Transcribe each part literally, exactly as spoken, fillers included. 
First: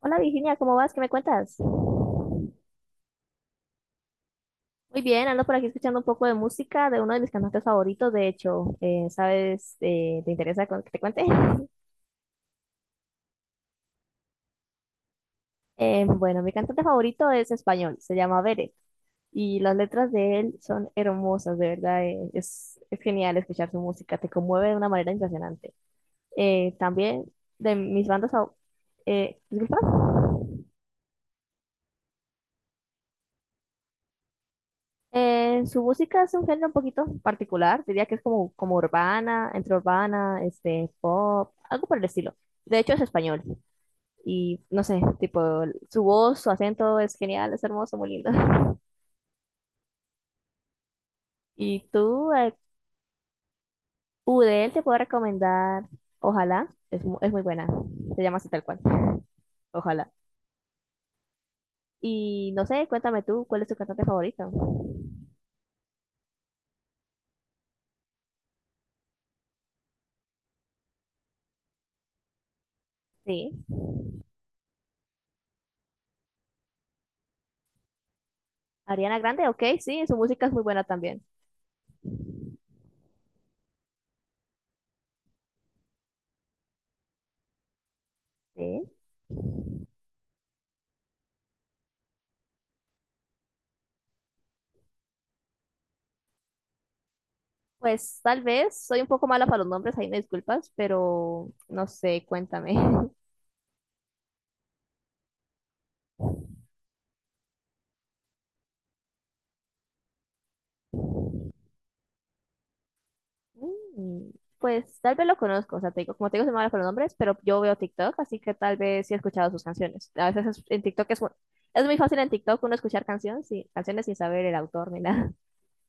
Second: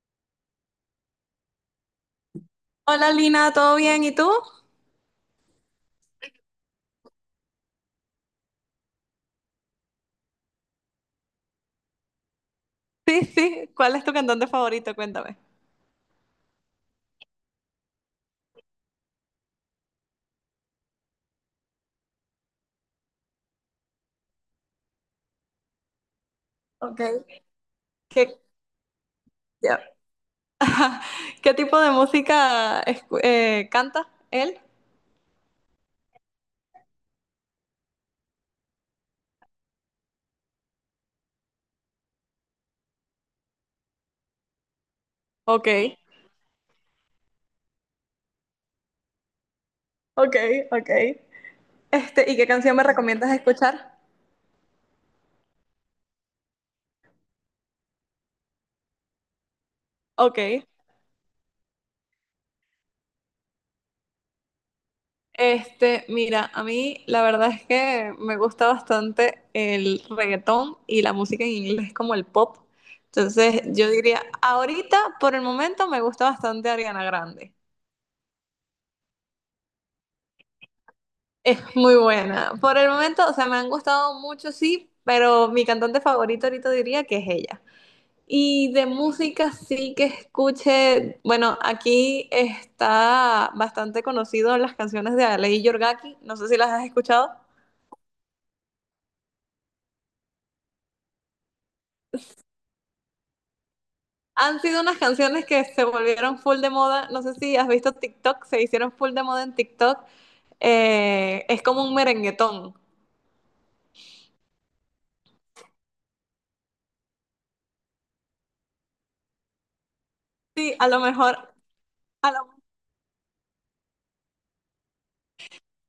Hola Virginia, ¿cómo vas? ¿Qué me cuentas? Muy Hola Lina, ¿todo bien? ¿Y tú? bien, ando por aquí escuchando un poco de música de uno de mis cantantes favoritos, de hecho, eh, ¿sabes? Eh, ¿te interesa con- que te cuente? Sí, sí. ¿Cuál es tu cantante favorito? Cuéntame. Eh, bueno, mi cantante favorito es español, se llama Beret, y las letras de él son hermosas, de verdad, eh, es, es genial escuchar su música, te conmueve de una manera impresionante. Eh, Ok. también de mis bandas ¿Qué, favoritas, eh, ¿disculpa? ya. ¿Qué tipo de música escu- eh, canta él? Eh, su música es un género un poquito particular, diría que es como, como urbana, entre urbana, este, pop, algo por el estilo. De hecho es español y no sé, tipo, Ok. su voz, su acento es genial, es hermoso, muy lindo. Ok, ok. Y Este, tú, ¿y qué eh, canción me recomiendas escuchar? U de él te puedo recomendar, ojalá, es, mu- es muy buena, se llama así tal cual, ojalá. Ok. Y no sé, cuéntame tú, ¿cuál es tu cantante favorito? Este, mira, a mí la verdad es que me gusta bastante el reggaetón y la música en inglés como el pop. Entonces, Sí, yo diría, ahorita, por el momento, me gusta bastante Ariana Grande. Ariana Grande, ok, sí, su música es muy buena también. Es muy buena. Por el momento, o sea, me han gustado mucho, sí, pero mi cantante favorito ahorita diría que es ella. Y de Sí. música sí que escuche, bueno, aquí está bastante conocido las canciones de Alei Yorgaki, no sé si las has escuchado. Pues tal vez, soy un poco mala para los nombres, ahí me disculpas, pero no sé, cuéntame. Han sido unas canciones que se volvieron full de moda, no sé si has visto TikTok, se hicieron full de moda en TikTok. Eh, es como un merenguetón. Mm, Pues tal vez lo conozco, o sea, te digo, como te digo, soy mala para los nombres, pero yo veo TikTok, así que tal vez sí he escuchado sus canciones. A veces es- Sí, en a lo TikTok es, mu- mejor. es muy fácil en TikTok uno escuchar canciones, sí, canciones sin saber el autor ni nada.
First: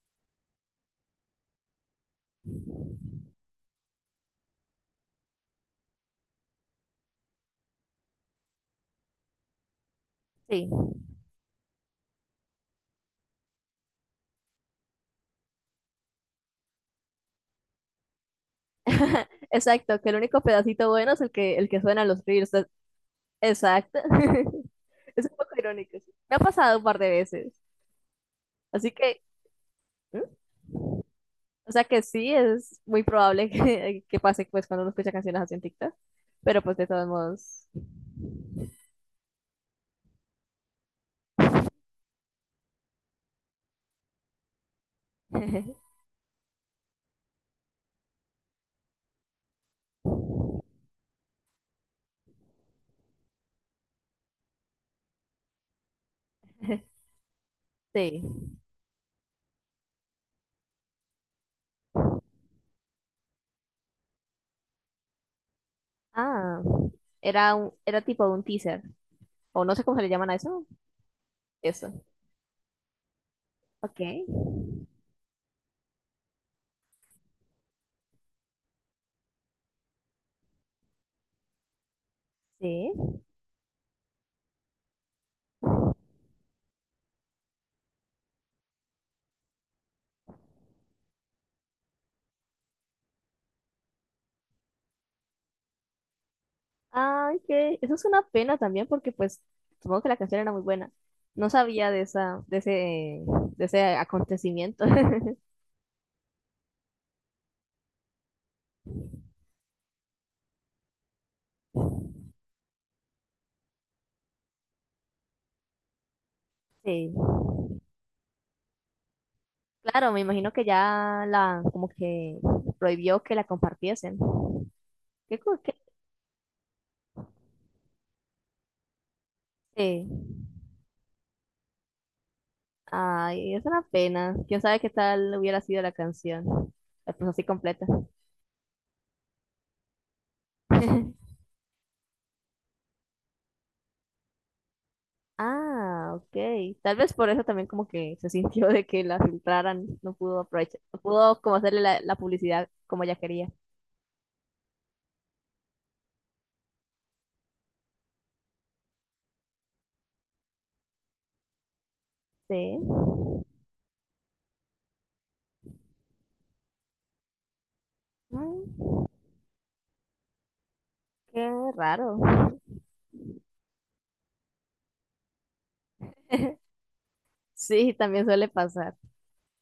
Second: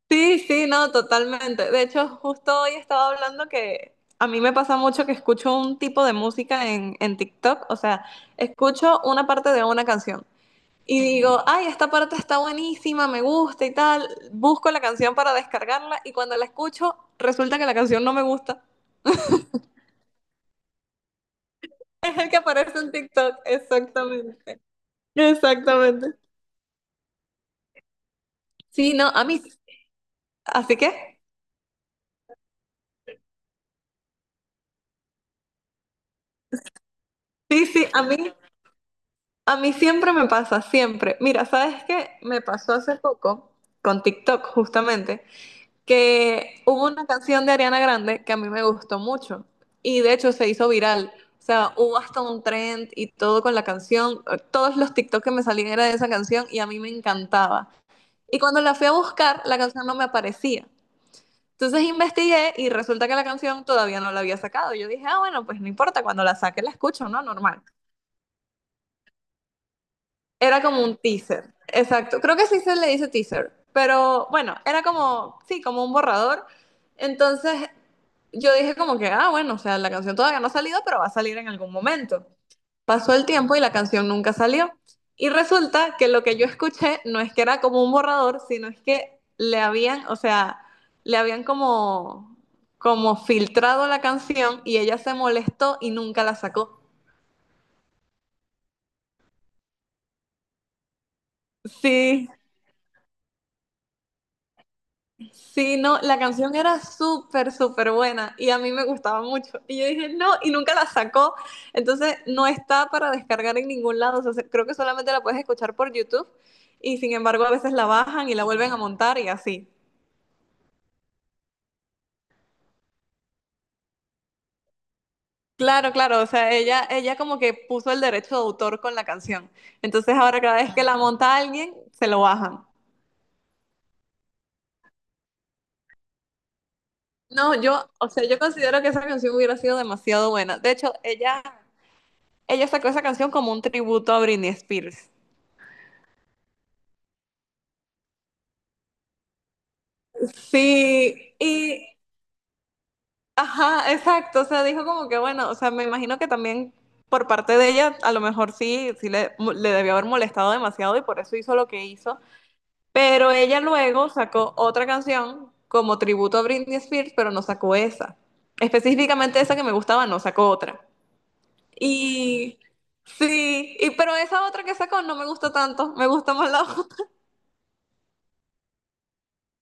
Sí, sí, no, totalmente. De hecho, justo hoy estaba hablando que a mí me pasa mucho que escucho un tipo de música en, en TikTok, o sea, escucho una parte de una canción Sí, y digo, ay, esta parte está buenísima, me gusta y tal, busco la canción para descargarla y cuando la escucho resulta que la canción no me gusta. exacto, que el único pedacito bueno es el que, el que suena en Es los el que reels. es- aparece en TikTok, Exacto. exactamente, Es un poco irónico. sí. exactamente. Me ha pasado un par de veces, así Sí, no, que... a mí, así que, O sea que sí, es muy probable que, que pase pues cuando uno escucha canciones así en TikTok, pero pues de todos sí, modos, sí, a mí. A mí siempre me pasa, siempre. Mira, ¿sabes qué? Me pasó hace poco con TikTok, justamente, que hubo una canción de Ariana Grande que a mí me gustó mucho y de hecho se hizo viral. O sea, hubo hasta un trend y todo con la canción. Todos los TikTok que me salían era de esa canción y a mí me encantaba. sí. Y cuando la fui a buscar, la canción no me aparecía. Entonces investigué y resulta que la canción todavía no la había sacado. Yo dije, ah, bueno, pues no importa, cuando la Ah, saque la escucho, ¿no? era, Normal. un- era tipo un teaser, o no sé cómo se le llaman a Era eso, como un teaser, eso. exacto. Creo que sí se le dice teaser, Ok, pero bueno, era como, sí, como un borrador. Entonces yo dije como que, ah, bueno, o sea, la canción todavía no ha salido, pero va a salir en algún momento. sí. Pasó el tiempo y la canción nunca salió. Y resulta que lo que yo escuché no es que era como un borrador, sino es que le habían, o sea, le habían como, como filtrado la canción y ella se molestó y nunca la sacó. Ay, que eso es una pena también porque pues supongo que la canción era muy buena. No sabía de Sí. esa, de ese, de ese acontecimiento. Sí, no, la canción era súper, súper buena y a mí me gustaba mucho. Y yo dije, no, y nunca la sacó. Entonces, no está para descargar en ningún lado. O sea, se- creo que solamente la puedes escuchar por YouTube y Sí. sin embargo a veces la bajan y la vuelven a montar y así. Claro, me imagino que ya la, como que prohibió que la compartiesen. ¿Qué, co- qué Claro, claro, o sea, ella, ella como que puso el derecho de autor con la canción. Sí. Entonces, ahora cada vez que la monta alguien, se lo bajan. Ay, es una pena. Quién sabe qué tal hubiera sido la canción. La puso así No, completa. yo, o sea, yo considero que esa canción hubiera sido demasiado buena. De hecho, ella, ella sacó esa canción como un tributo a Britney Spears. Ah, ok. Tal vez por eso también como que se sintió de que la filtraran. No pudo aprovechar, no Sí, pudo como hacerle y la, la publicidad como ella quería. ajá, exacto. O sea, dijo como que bueno, o sea, me imagino que también por parte de ella, a lo mejor sí, sí le, mo- le debió haber molestado demasiado y por eso hizo lo que hizo. Sí. Pero ella luego sacó otra canción como tributo a Britney Spears, pero no sacó esa. Mm, Específicamente esa que me gustaba, no sacó otra. Qué raro. Y sí, y pero esa otra que sacó no me gustó tanto, me gusta más la otra. Sí, también suele pasar.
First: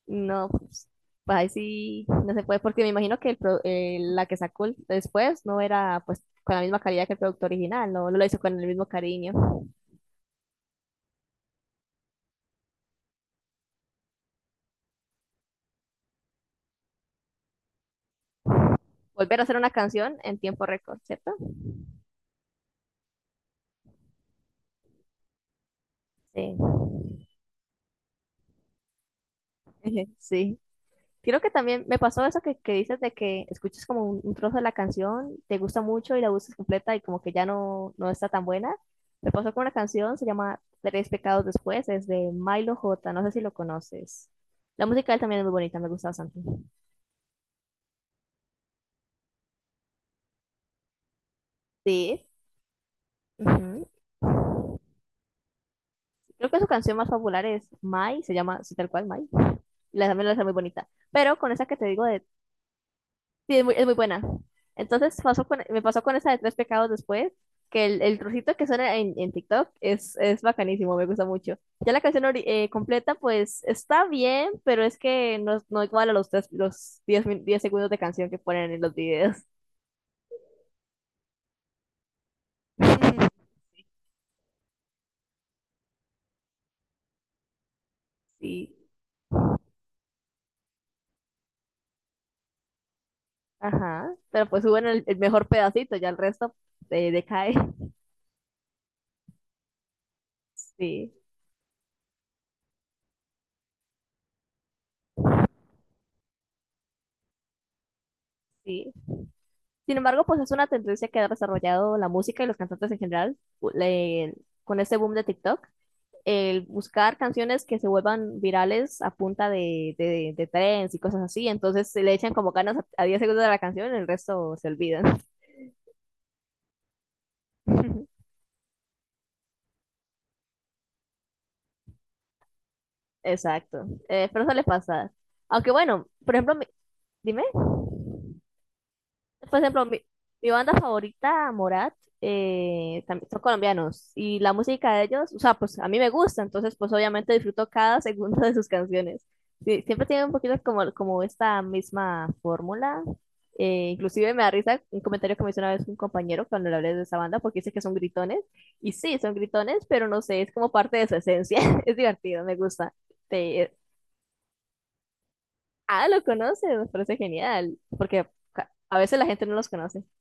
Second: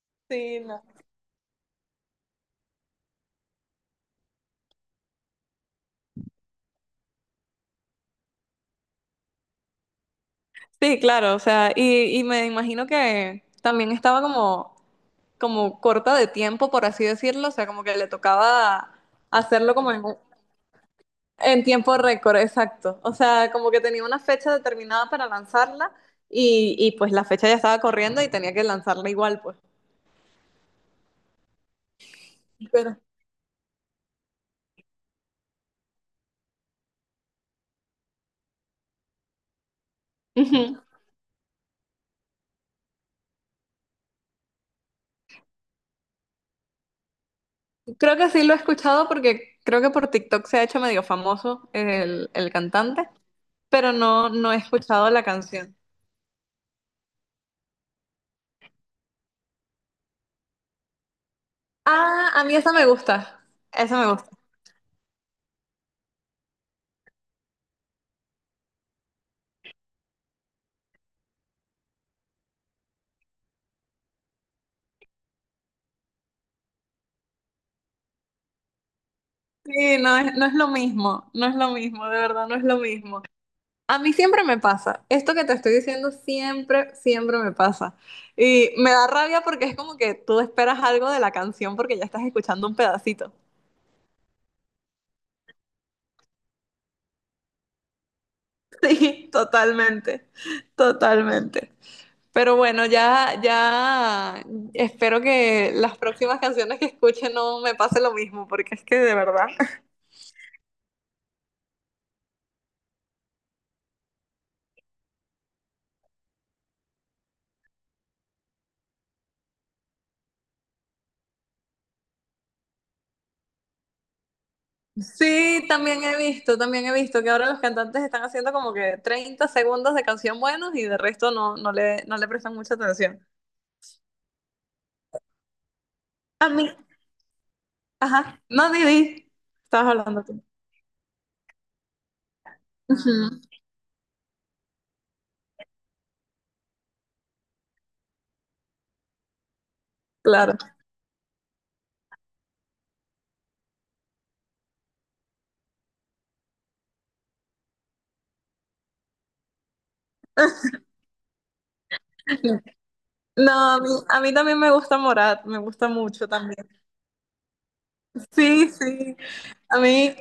No, Sí, no. pues, pues ahí sí no se puede, porque me imagino que el pro- eh, la que sacó el- después no era pues con la misma calidad que el producto original, no, no lo hizo con el mismo cariño. Sí, claro, o sea, y, y me imagino que también estaba como como corta de tiempo, por así decirlo, o sea, como que le tocaba Volver a hacer una hacerlo como en, canción en tiempo récord, ¿cierto? en tiempo récord, exacto. O sea, como que tenía una fecha determinada para lanzarla Sí. y, y pues la fecha ya estaba corriendo y tenía que lanzarla igual, pues. Sí. Creo que también me pasó eso que, que Pero, dices de que escuchas como un, un trozo de la canción, te gusta mucho y la buscas completa y como que ya no, no está tan buena. Me pasó con una canción, se llama Ujú. Tres Pecados Después, es de Milo J, no sé si lo conoces. La música de él también es muy bonita, me gusta bastante. Creo que sí lo he escuchado porque creo que por TikTok se ha hecho medio famoso Sí. el, el cantante, ujú. pero no, no he escuchado la canción. Creo que su canción más popular es Mai, se llama así tal cual Mai. Y la también la hace muy bonita. Pero con esa que te digo de, Ah, a mí esa me gusta, sí, es muy, es muy esa me buena. gusta. Entonces pasó con- me pasó con esa de Tres Pecados después, que el, el trocito que suena en, en TikTok es, es bacanísimo, me gusta mucho. Ya la canción ori- eh, completa, pues está bien, pero es que no, no igual a los, tres, los diez min- diez segundos de canción que ponen en los videos. Sí, no es, no es lo mismo, no es lo mismo, de verdad, no es lo mismo. A mí siempre me pasa. Esto que te estoy diciendo siempre, siempre me pasa. Y Sí, me da rabia porque es como que tú esperas algo de la canción porque ya estás escuchando un pedacito. ajá. Pero pues suben el, el mejor pedacito, ya el resto eh, decae. Sí, totalmente, Sí, totalmente. Pero bueno, ya, ya espero que las próximas canciones que escuche no me pase lo mismo, porque es sí. que de verdad. Sin embargo, pues es una tendencia que ha desarrollado la música y los cantantes en general u- le- con este boom de TikTok. El buscar canciones que se vuelvan virales a punta de, de, de trends y cosas así. Entonces se le echan como ganas a, a diez segundos de la canción, el resto se olvidan. Sí, también he visto, también he visto que ahora los cantantes están haciendo como que treinta segundos de canción buenos y de resto no, no le, no le prestan mucha atención. Exacto. Eh, pero eso le pasa. Aunque bueno, por A ejemplo, mi- mí, dime. Ajá, no, ni di. Por ejemplo, Estabas mi, hablando tú. mi banda favorita, Morat, eh, tam- son Ujú. colombianos y la música de ellos, o sea, pues a mí me gusta, entonces pues obviamente disfruto cada segundo de sus canciones. Sí, siempre tienen un poquito Claro. como, como esta misma fórmula. eh, inclusive me da risa un comentario que me hizo una vez un compañero cuando le hablé de esa banda porque dice que son gritones y sí, son gritones, pero no sé, es como parte de su esencia. Es divertido, me gusta. No, Te- a mí, a mí, también me gusta Morat, me gusta ah, lo mucho también. conoces, me parece genial porque Sí, ca- a sí. veces la gente no los A conoce. mí,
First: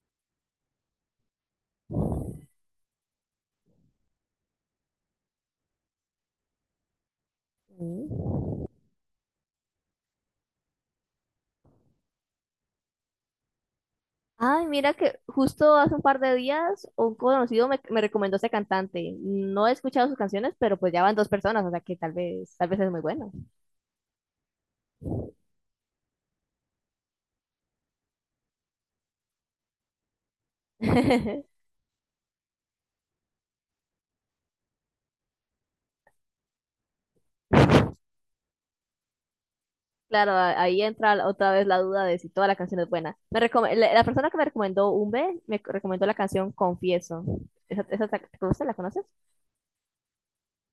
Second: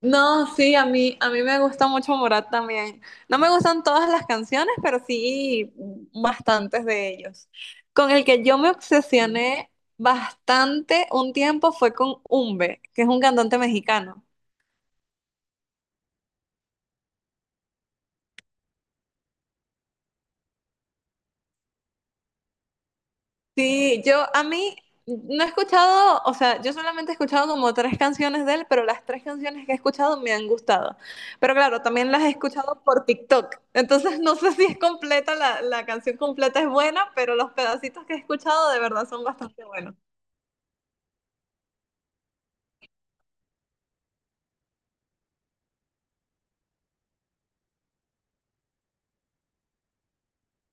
no, sí, a mí, a mí me gusta mucho Morat también. No me gustan todas las canciones, pero sí bastantes de ellos. Con el Mm. que yo me obsesioné bastante un tiempo fue con Umbe, que es un cantante mexicano. Ay, mira que justo hace un par de días un conocido me, me recomendó ese cantante. No he escuchado sus canciones, pero pues ya van dos personas, o sea que tal vez, tal vez es muy bueno. Sí, yo a mí no he escuchado, o sea, yo solamente he escuchado como tres canciones de él, pero las tres canciones que he escuchado me han gustado. Pero claro, también las he escuchado por TikTok. Entonces no sé si es completa, la, la canción completa es buena, pero los pedacitos que he escuchado de verdad son bastante buenos. Claro, a- ahí entra la- otra vez la duda de si toda la canción es buena. Me recom- la, la persona que me recomendó Umbe me co- recomendó la canción Confieso. ¿Esa, esa te te gusta? ¿La conoces?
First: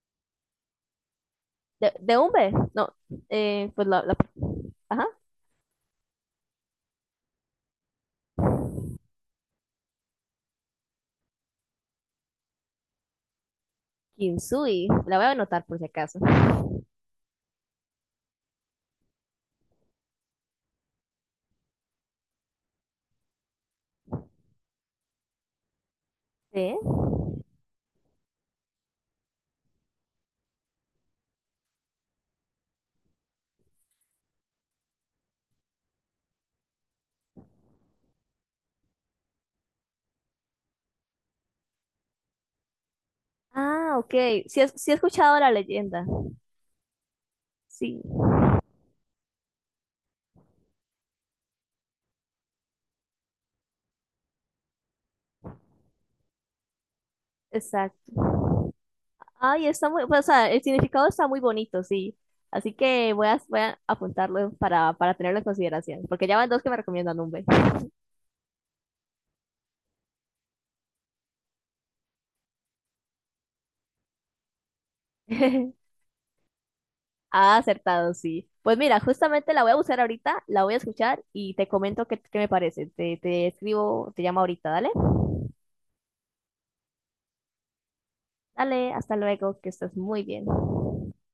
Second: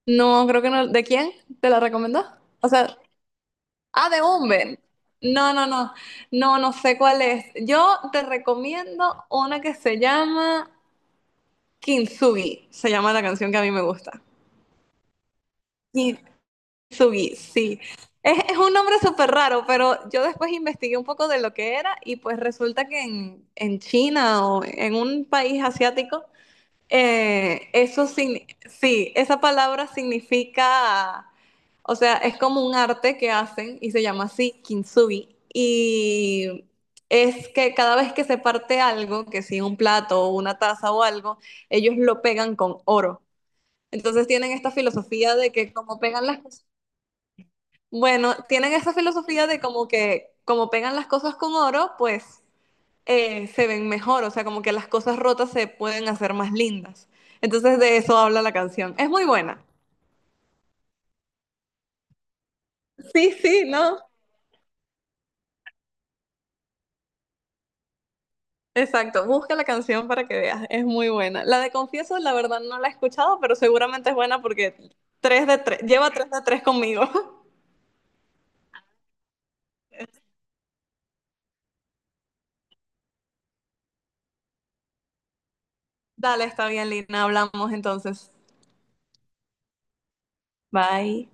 No, creo que no. ¿De quién? ¿Te la De, de recomendó? Umbe, O no, sea, eh, pues la, ah, la- de Umben. ajá, No, no, no. No, no sé cuál es. Yo te recomiendo una que se llama Kintsugi. Se llama la canción que a mí me gusta. Kinsui. La voy a anotar por si acaso. Sugi, sí. Es, es un nombre súper raro, pero yo después investigué un poco de lo que era y pues resulta que en, en China o en un país asiático, ¿Sí? eh, eso signi- sí, esa palabra significa, o sea, es como un arte que hacen y se llama así kintsugi y es que cada vez que se parte algo, que si un plato o una taza o algo, ellos lo pegan con oro. Ah, ok. Entonces tienen Sí, he- esta sí he filosofía escuchado la de que como leyenda. pegan las cosas Sí. bueno, tienen esa filosofía de como que como pegan las cosas con oro, pues eh, se ven mejor, o sea, como que las cosas rotas se pueden hacer más lindas. Entonces de eso habla Exacto. la canción. Es muy buena. Ay, está muy, pues, o sea, el significado está muy bonito, sí. Así que voy Sí, a, voy sí, a ¿no? apuntarlo para, para tenerlo en consideración, porque ya van dos que me recomiendan un B. Exacto, busca la canción para que veas, es muy buena. La de Confieso, la verdad no la he escuchado, pero seguramente es buena porque tres de tres lleva tres de tres conmigo. Ah, acertado, sí. Pues mira, justamente la voy a buscar ahorita, la voy a escuchar y te comento qué, qué, me parece. Te, te escribo, te llamo ahorita, dale. Dale, está bien, Lina, hablamos entonces. Dale, hasta luego, que estés muy bien. Bye.